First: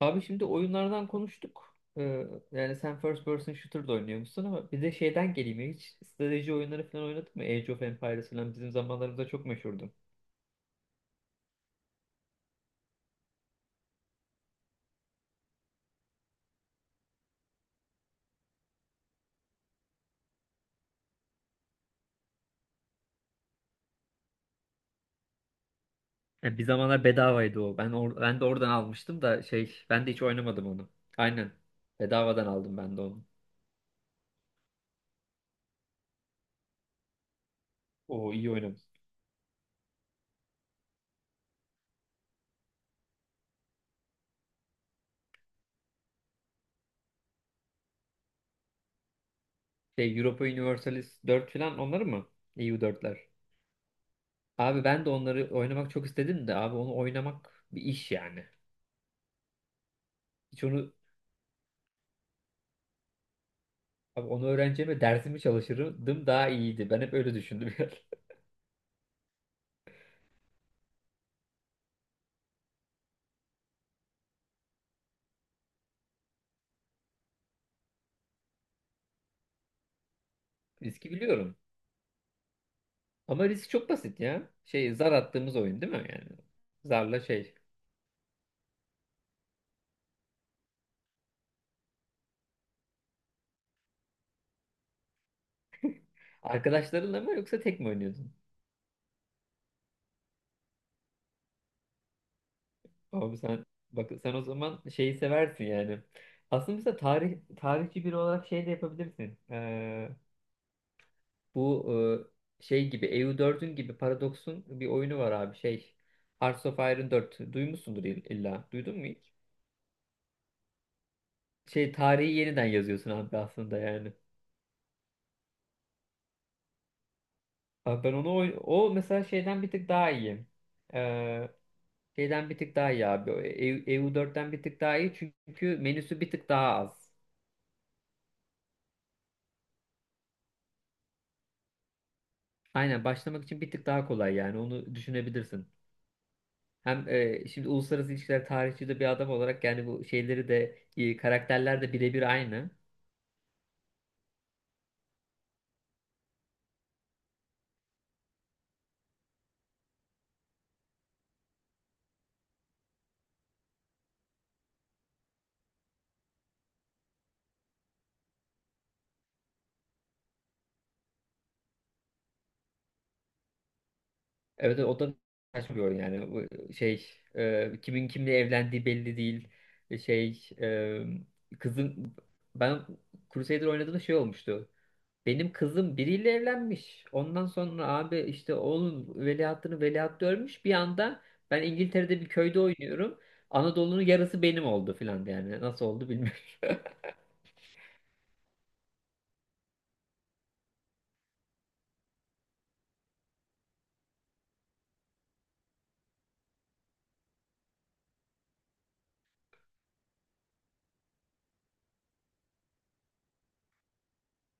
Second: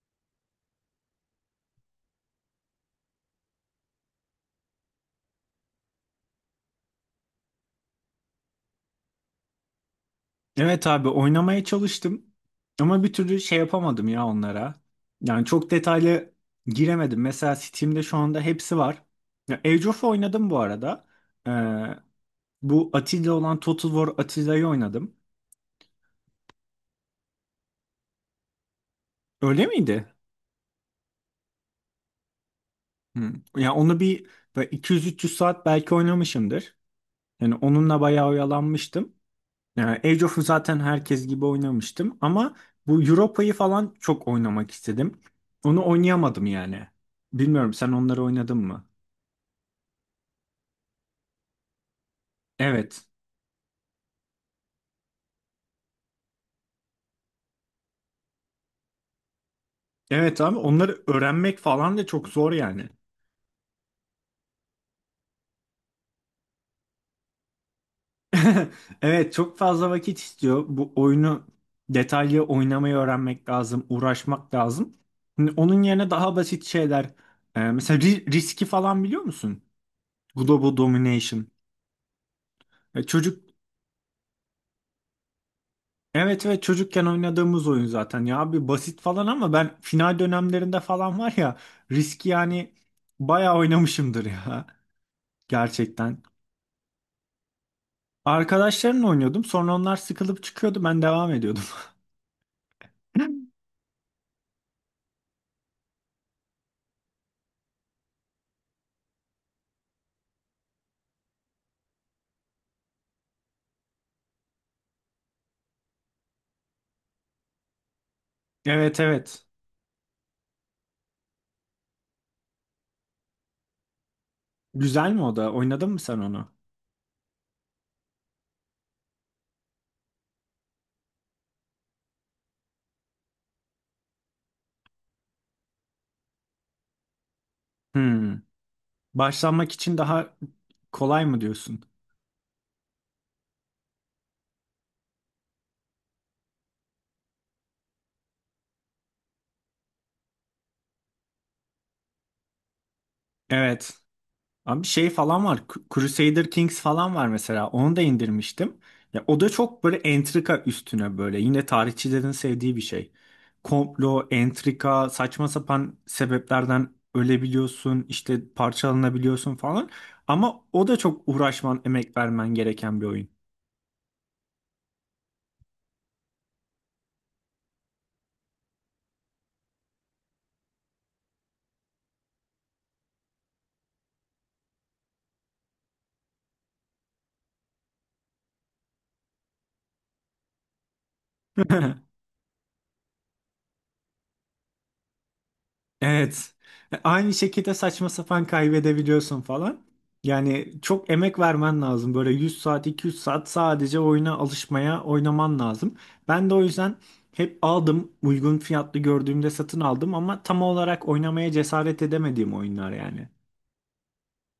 Abi şimdi oyunlardan konuştuk. Yani sen first person shooter da oynuyormuşsun ama bir de şeyden geleyim ya. Hiç strateji oyunları falan oynadın mı? Age of Empires falan bizim zamanlarımızda çok meşhurdu. Evet abi, oynamaya çalıştım ama bir türlü şey yapamadım ya onlara. Yani çok detaylı giremedim. Mesela Steam'de şu anda hepsi var. Ya Age of oynadım bu arada. Ee, bu Atilla olan Total War Atilla'yı oynadım. Ya bir zamanlar bedavaydı o. Ben de oradan almıştım da Öyle şey ben miydi? de hiç oynamadım onu. Aynen. Bedavadan aldım ben de onu. Hı. Ya onu bir böyle 200-300 saat belki oynamışımdır. Yani onunla bayağı O iyi oynamış. oyalanmıştım. Yani Age of'u zaten herkes gibi oynamıştım ama bu Europa'yı falan çok oynamak istedim. Onu oynayamadım yani. Bilmiyorum, sen onları oynadın mı? Şey Europa Universalis 4 falan onları mı? Evet. EU4'ler. Abi ben de onları oynamak çok istedim de abi onu oynamak bir iş yani. Evet abi, Hiç onu. onları öğrenmek falan da çok zor yani. Abi onu öğreneceğime dersimi çalışırdım daha iyiydi. Ben hep öyle düşündüm yani. Evet, çok fazla vakit istiyor. Bu oyunu detaylı oynamayı öğrenmek lazım, uğraşmak lazım. Şimdi onun yerine daha basit şeyler. Mesela riski falan biliyor musun? Global Riski Domination. biliyorum. E, Çocuk Ama risk çok basit ya. Şey zar attığımız oyun değil mi yani? Evet, ve çocukken Zarla şey. oynadığımız oyun zaten ya abi, basit falan ama ben final dönemlerinde falan var ya, riski yani bayağı oynamışımdır ya, gerçekten. Arkadaşlarınla mı yoksa tek mi oynuyordun? Arkadaşlarımla oynuyordum, sonra onlar sıkılıp çıkıyordu, ben devam ediyordum. Abi sen, bak sen o zaman şeyi seversin yani. Aslında mesela tarih tarihçi biri olarak şey de yapabilirsin. Bu şey gibi eu dördün gibi Paradox'un bir oyunu var abi şey. Hearts of Iron 4. Duymuşsundur illa. Duydun Evet, mu hiç? evet, Şey tarihi yeniden yazıyorsun abi aslında yani. güzel mi? O da oynadın mı sen onu? Abi ben onu o mesela şeyden bir tık daha iyi. Ee, şeyden bir tık daha iyi abi. O EU, EU4'ten bir tık daha iyi çünkü menüsü bir tık daha az. Hmm. Başlanmak için daha kolay mı diyorsun? Aynen, başlamak için bir tık daha kolay yani, onu düşünebilirsin. Hem şimdi uluslararası ilişkiler tarihçi de bir adam olarak yani bu şeyleri de karakterler de birebir aynı. Evet. Abi şey falan var. Crusader Kings falan var mesela. Onu da indirmiştim. Ya o da çok böyle entrika üstüne böyle. Yine tarihçilerin sevdiği bir şey. Komplo, entrika, saçma sapan sebeplerden ölebiliyorsun, işte parçalanabiliyorsun falan. Ama o da çok uğraşman, emek vermen gereken bir oyun. Evet, o da kaçmıyor yani. Bu şey kimin kimle evlendiği belli değil. Şey kızın, ben Crusader oynadığımda şey olmuştu. Benim kızım biriyle evlenmiş. Ondan sonra abi işte oğlun veliahtını veliaht görmüş. Bir anda ben İngiltere'de bir köyde oynuyorum. Anadolu'nun yarısı benim oldu filan yani. Nasıl oldu bilmiyorum. Evet. Aynı şekilde saçma sapan kaybedebiliyorsun falan. Yani çok emek vermen lazım. Böyle 100 saat, 200 saat sadece oyuna alışmaya, oynaman lazım. Ben de o yüzden hep aldım. Uygun fiyatlı gördüğümde satın aldım ama tam olarak oynamaya cesaret edemediğim oyunlar yani.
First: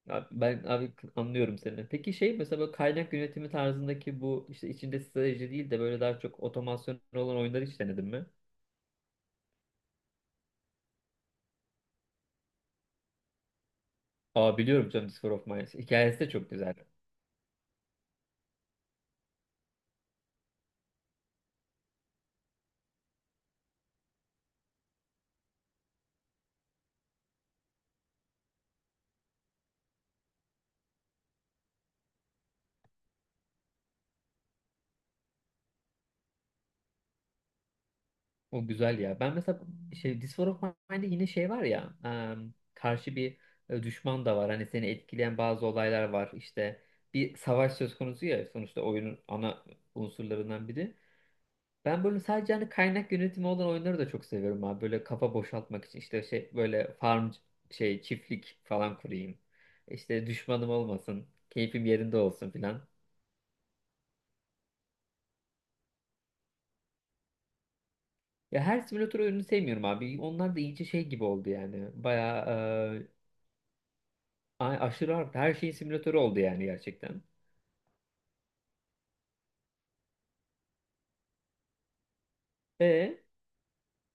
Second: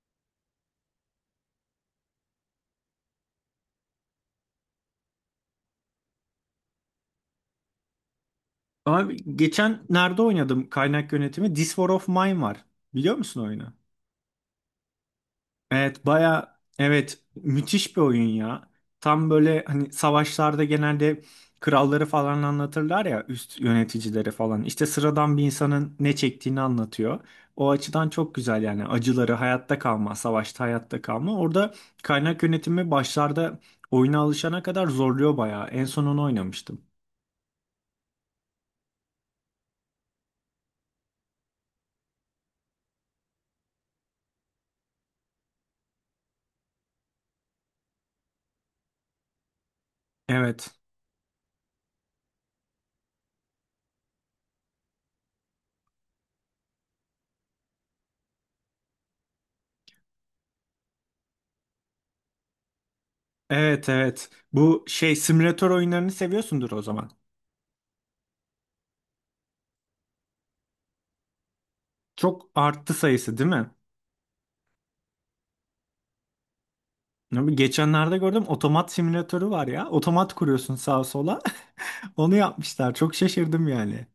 Abi ben abi anlıyorum seni. Peki şey mesela böyle kaynak yönetimi tarzındaki, bu işte içinde strateji değil de böyle daha çok otomasyon olan oyunları hiç denedin mi? Abi geçen nerede oynadım kaynak yönetimi? This War of Mine var. Biliyor musun oyunu? Aa, biliyorum canım, Sphere of Mine. Evet, Hikayesi de çok baya güzel. evet, müthiş bir oyun ya. Tam böyle hani savaşlarda genelde kralları falan anlatırlar ya, üst yöneticileri falan. İşte sıradan bir insanın ne çektiğini anlatıyor. O açıdan çok güzel yani, acıları, hayatta kalma, savaşta hayatta kalma. Orada kaynak yönetimi başlarda oyuna alışana kadar zorluyor baya. En son onu oynamıştım. O güzel ya. Ben mesela şey This War of Mine'de yine şey var ya, karşı bir düşman da var. Hani seni etkileyen bazı olaylar var. İşte bir savaş söz konusu ya sonuçta, oyunun ana unsurlarından Evet. biri. Ben böyle sadece hani kaynak yönetimi olan oyunları da çok seviyorum abi. Böyle kafa boşaltmak için işte şey, böyle farm şey çiftlik falan kurayım. İşte düşmanım olmasın. Keyfim yerinde olsun filan. Evet, evet. Bu şey simülatör oyunlarını seviyorsundur o zaman. Ya her simülatör oyununu sevmiyorum abi. Onlar da iyice şey gibi oldu yani. Çok arttı Bayağı. sayısı değil mi? Ay, aşırı arttı. Her şeyin simülatörü oldu yani gerçekten. Abi geçenlerde gördüm, otomat simülatörü var ya. Otomat kuruyorsun sağa sola. Onu yapmışlar. Çok E şaşırdım yani.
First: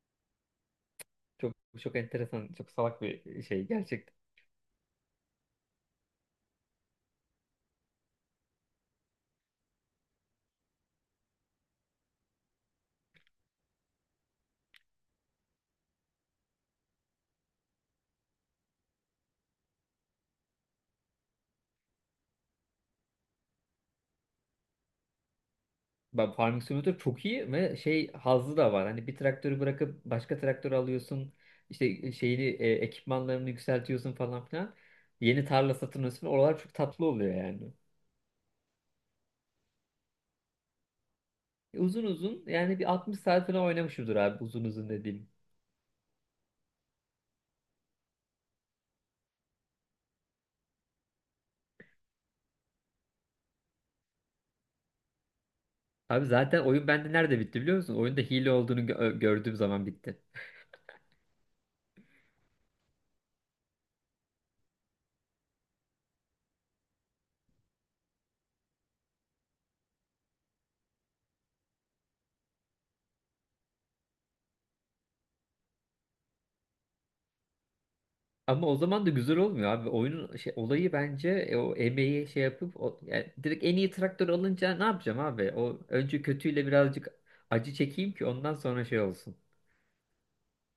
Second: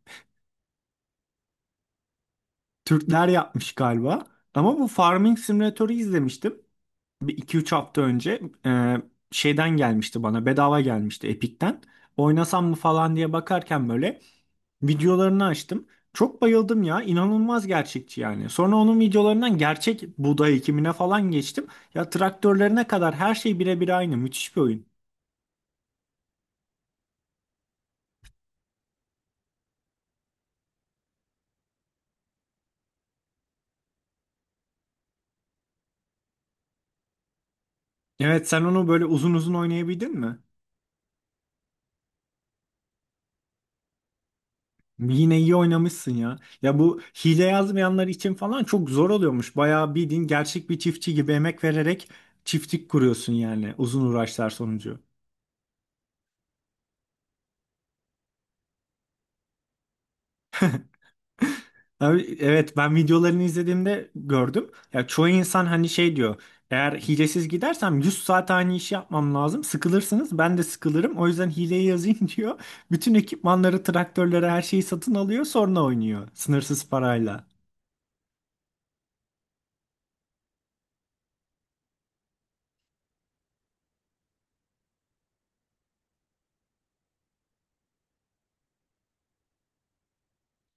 çok çok enteresan, çok salak bir Türkler şey yapmış gerçekten. galiba. Ama bu farming simülatörü izlemiştim. Bir iki üç hafta önce şeyden gelmişti bana. Bedava gelmişti Epic'ten. Oynasam mı falan diye bakarken böyle videolarını açtım. Çok bayıldım ya. İnanılmaz gerçekçi yani. Sonra onun videolarından gerçek buğday ekimine falan geçtim. Ya traktörlerine kadar her şey birebir aynı. Müthiş bir oyun. Ben Farming Simulator çok iyi ve şey hazzı da var. Hani bir traktörü bırakıp başka traktör alıyorsun. İşte şeyini ekipmanlarını yükseltiyorsun falan filan. Yeni tarla satın alıyorsun. Oralar çok tatlı oluyor yani. Evet, sen onu böyle uzun uzun oynayabildin mi? Uzun uzun, yani bir 60 saat falan oynamışımdır abi, uzun uzun dediğim. Yine iyi oynamışsın ya. Ya bu hile yazmayanlar için falan çok zor oluyormuş. Bayağı bildiğin gerçek bir çiftçi gibi emek vererek çiftlik kuruyorsun yani, uzun uğraşlar sonucu. Abi zaten oyun bende nerede bitti biliyor musun? Oyunda hile olduğunu gördüğüm zaman bitti. Abi, evet, ben videolarını izlediğimde gördüm. Ya çoğu insan hani şey diyor. Eğer hilesiz gidersem 100 saat aynı işi yapmam lazım. Sıkılırsınız, ben de sıkılırım. O yüzden hileyi yazayım, diyor. Bütün ekipmanları, traktörleri, her şeyi satın alıyor, sonra oynuyor. Sınırsız parayla. Ama o zaman da güzel olmuyor abi. Oyunun şey, olayı bence o emeği şey yapıp, o, yani direkt en iyi traktör alınca ne yapacağım abi? O önce kötüyle birazcık acı çekeyim ki, ondan sonra şey olsun.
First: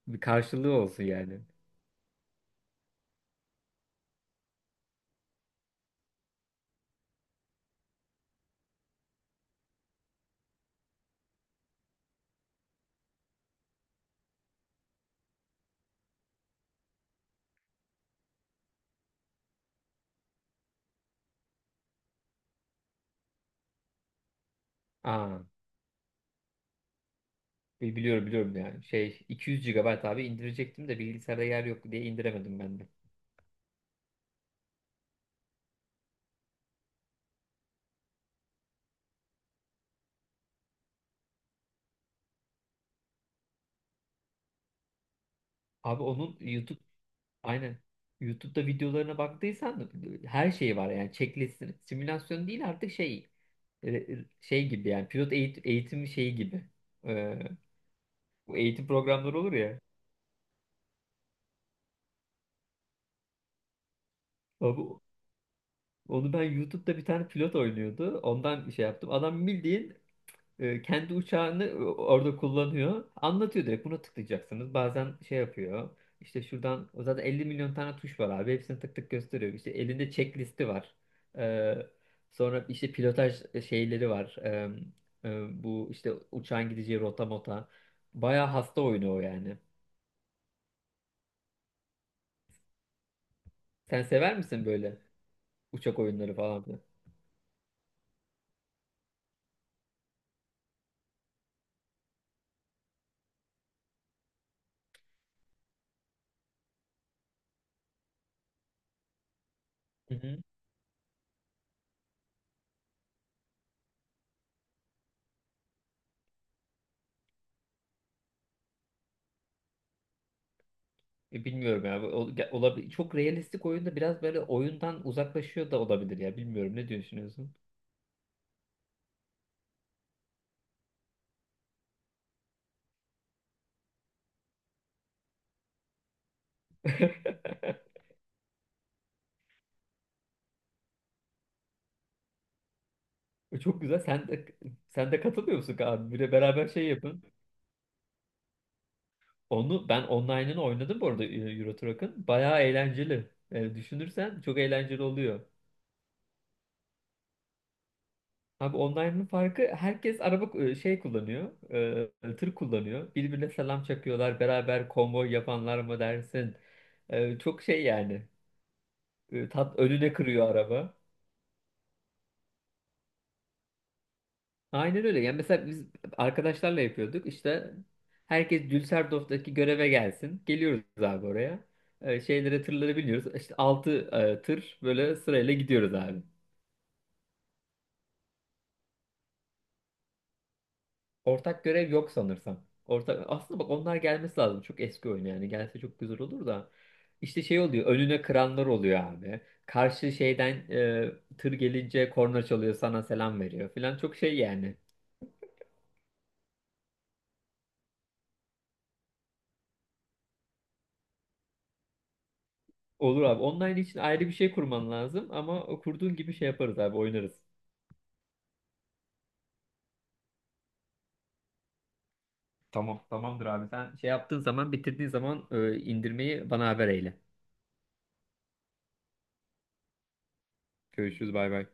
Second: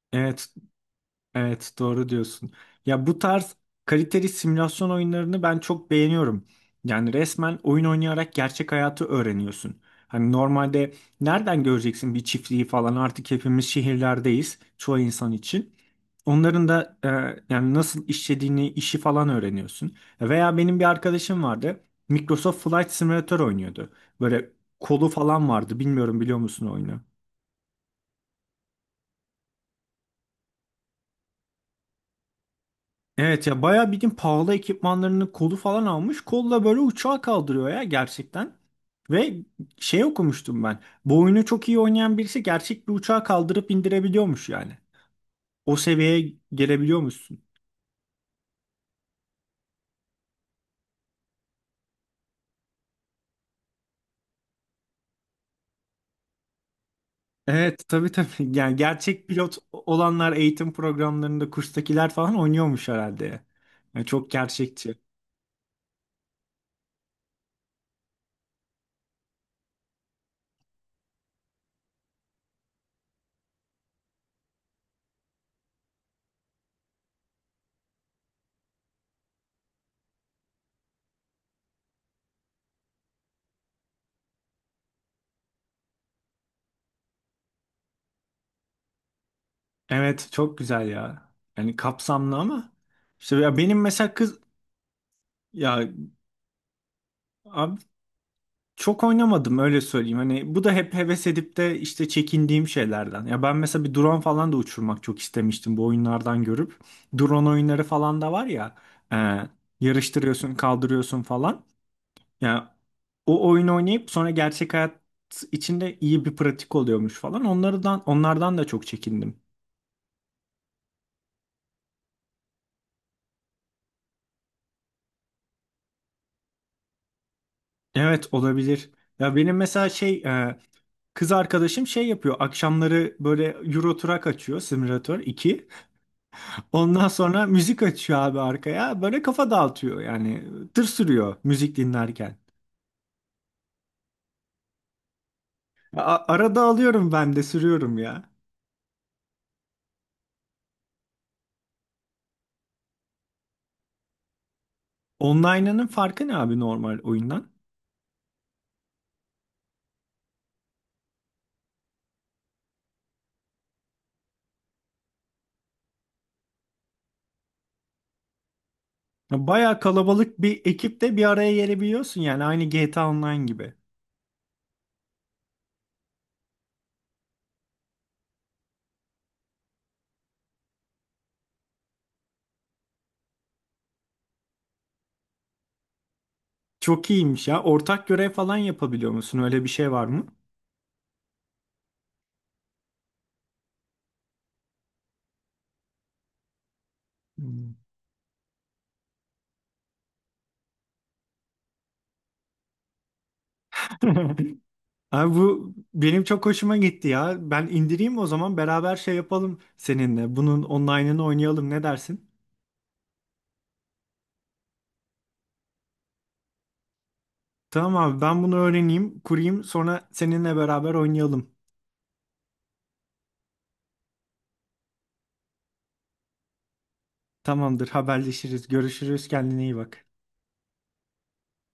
Bir Evet. karşılığı olsun yani. Evet, doğru diyorsun. Ya bu tarz kaliteli simülasyon oyunlarını ben çok beğeniyorum. Yani resmen oyun oynayarak gerçek hayatı öğreniyorsun. Hani normalde nereden göreceksin bir çiftliği falan, artık hepimiz şehirlerdeyiz çoğu insan için. Onların da yani nasıl işlediğini, işi falan öğreniyorsun. Veya benim bir arkadaşım vardı. Microsoft Flight Simulator oynuyordu. Böyle kolu Aa, falan vardı. Bilmiyorum, biliyor musun oyunu? Biliyorum biliyorum yani. Şey, 200 GB abi indirecektim de bilgisayarda yer yok diye indiremedim ben de. Evet, ya bayağı bildiğin pahalı ekipmanlarını, kolu falan almış. Kolla böyle uçağı kaldırıyor ya, gerçekten. Ve şey, okumuştum ben. Bu oyunu çok iyi oynayan birisi gerçek bir uçağı kaldırıp indirebiliyormuş yani. O Abi, seviyeye onun YouTube, gelebiliyormuşsun. aynen, YouTube'da videolarına baktıysan her şeyi var yani, checklist simülasyon değil artık, şey şey gibi yani, pilot eğitim şeyi gibi. Ee, Evet, tabii tabii. bu Yani eğitim gerçek programları olur pilot ya. olanlar eğitim programlarında, kurstakiler falan oynuyormuş herhalde. Yani çok Abi, gerçekçi. onu ben YouTube'da bir tane pilot oynuyordu. Ondan şey yaptım. Adam bildiğin kendi uçağını orada kullanıyor. Anlatıyor, direkt buna tıklayacaksınız. Bazen şey yapıyor. İşte şuradan, o zaten 50 milyon tane tuş var abi. Hepsini tık tık gösteriyor. İşte elinde checklisti var. Ee, sonra işte pilotaj şeyleri var. Bu işte uçağın gideceği rota mota. Bayağı hasta oyunu o yani. Evet, çok güzel ya. Yani kapsamlı ama. İşte ya benim Sen mesela sever kız... misin böyle Ya uçak oyunları falan filan? abi, çok oynamadım, öyle söyleyeyim. Hani bu da hep heves edip de işte çekindiğim şeylerden. Ya ben mesela bir drone falan da uçurmak çok istemiştim bu oyunlardan görüp. Drone oyunları falan da var ya. e, Hı hı. Yarıştırıyorsun, kaldırıyorsun falan. Ya o oyun oynayıp sonra gerçek hayat içinde iyi bir pratik oluyormuş falan. Onlardan da çok çekindim. Bilmiyorum ya. Olabilir. Çok realistik oyunda biraz böyle oyundan uzaklaşıyor da olabilir ya. Bilmiyorum, ne düşünüyorsun? Evet, olabilir. Ya benim mesela şey, kız arkadaşım şey yapıyor. Akşamları böyle Euro Truck açıyor, Simulator 2. Ondan sonra müzik açıyor abi arkaya. Böyle kafa dağıtıyor yani. Tır sürüyor müzik dinlerken. Çok güzel. Sen de katılmıyor musun abi? Bir Arada beraber şey alıyorum yapın. ben de sürüyorum ya. Onu ben online'ını oynadım bu arada Euro Truck'ın. Bayağı eğlenceli. Yani düşünürsen çok eğlenceli oluyor. Online'ının farkı ne abi normal oyundan? Abi online'ın farkı, herkes araba şey kullanıyor, tır kullanıyor. Birbirine selam çakıyorlar, beraber konvoy yapanlar mı dersin? Çok şey yani. Ya Tat bayağı önüne kalabalık kırıyor bir araba. ekipte bir araya gelebiliyorsun, yani aynı GTA Online gibi. Aynen öyle. Yani mesela biz arkadaşlarla yapıyorduk. İşte herkes Düsseldorf'taki göreve gelsin. Geliyoruz abi oraya. Şeylere, tırları biniyoruz. İşte 6 tır böyle sırayla gidiyoruz abi. Çok iyiymiş ya. Ortak görev falan yapabiliyor musun? Öyle bir şey var mı? Ortak görev yok sanırsam. Ortak, aslında bak, onlar gelmesi lazım. Çok eski oyun yani. Gelse çok güzel olur da. İşte şey Hmm. oluyor, önüne kıranlar oluyor abi. Karşı şeyden tır gelince korna çalıyor, sana selam veriyor filan. Çok şey yani. Abi bu benim çok hoşuma gitti ya. Ben indireyim o zaman, beraber şey yapalım seninle. Bunun online'ını oynayalım, ne dersin? Olur abi. Online için ayrı bir şey kurman lazım ama o kurduğun gibi şey yaparız abi, oynarız. Tamam abi, ben bunu öğreneyim, kurayım, sonra seninle beraber oynayalım. Tamam, tamamdır abi. Sen şey yaptığın zaman, bitirdiğin zaman indirmeyi bana haber eyle. Tamamdır, haberleşiriz, görüşürüz, kendine iyi bak. Görüşürüz, bay bay.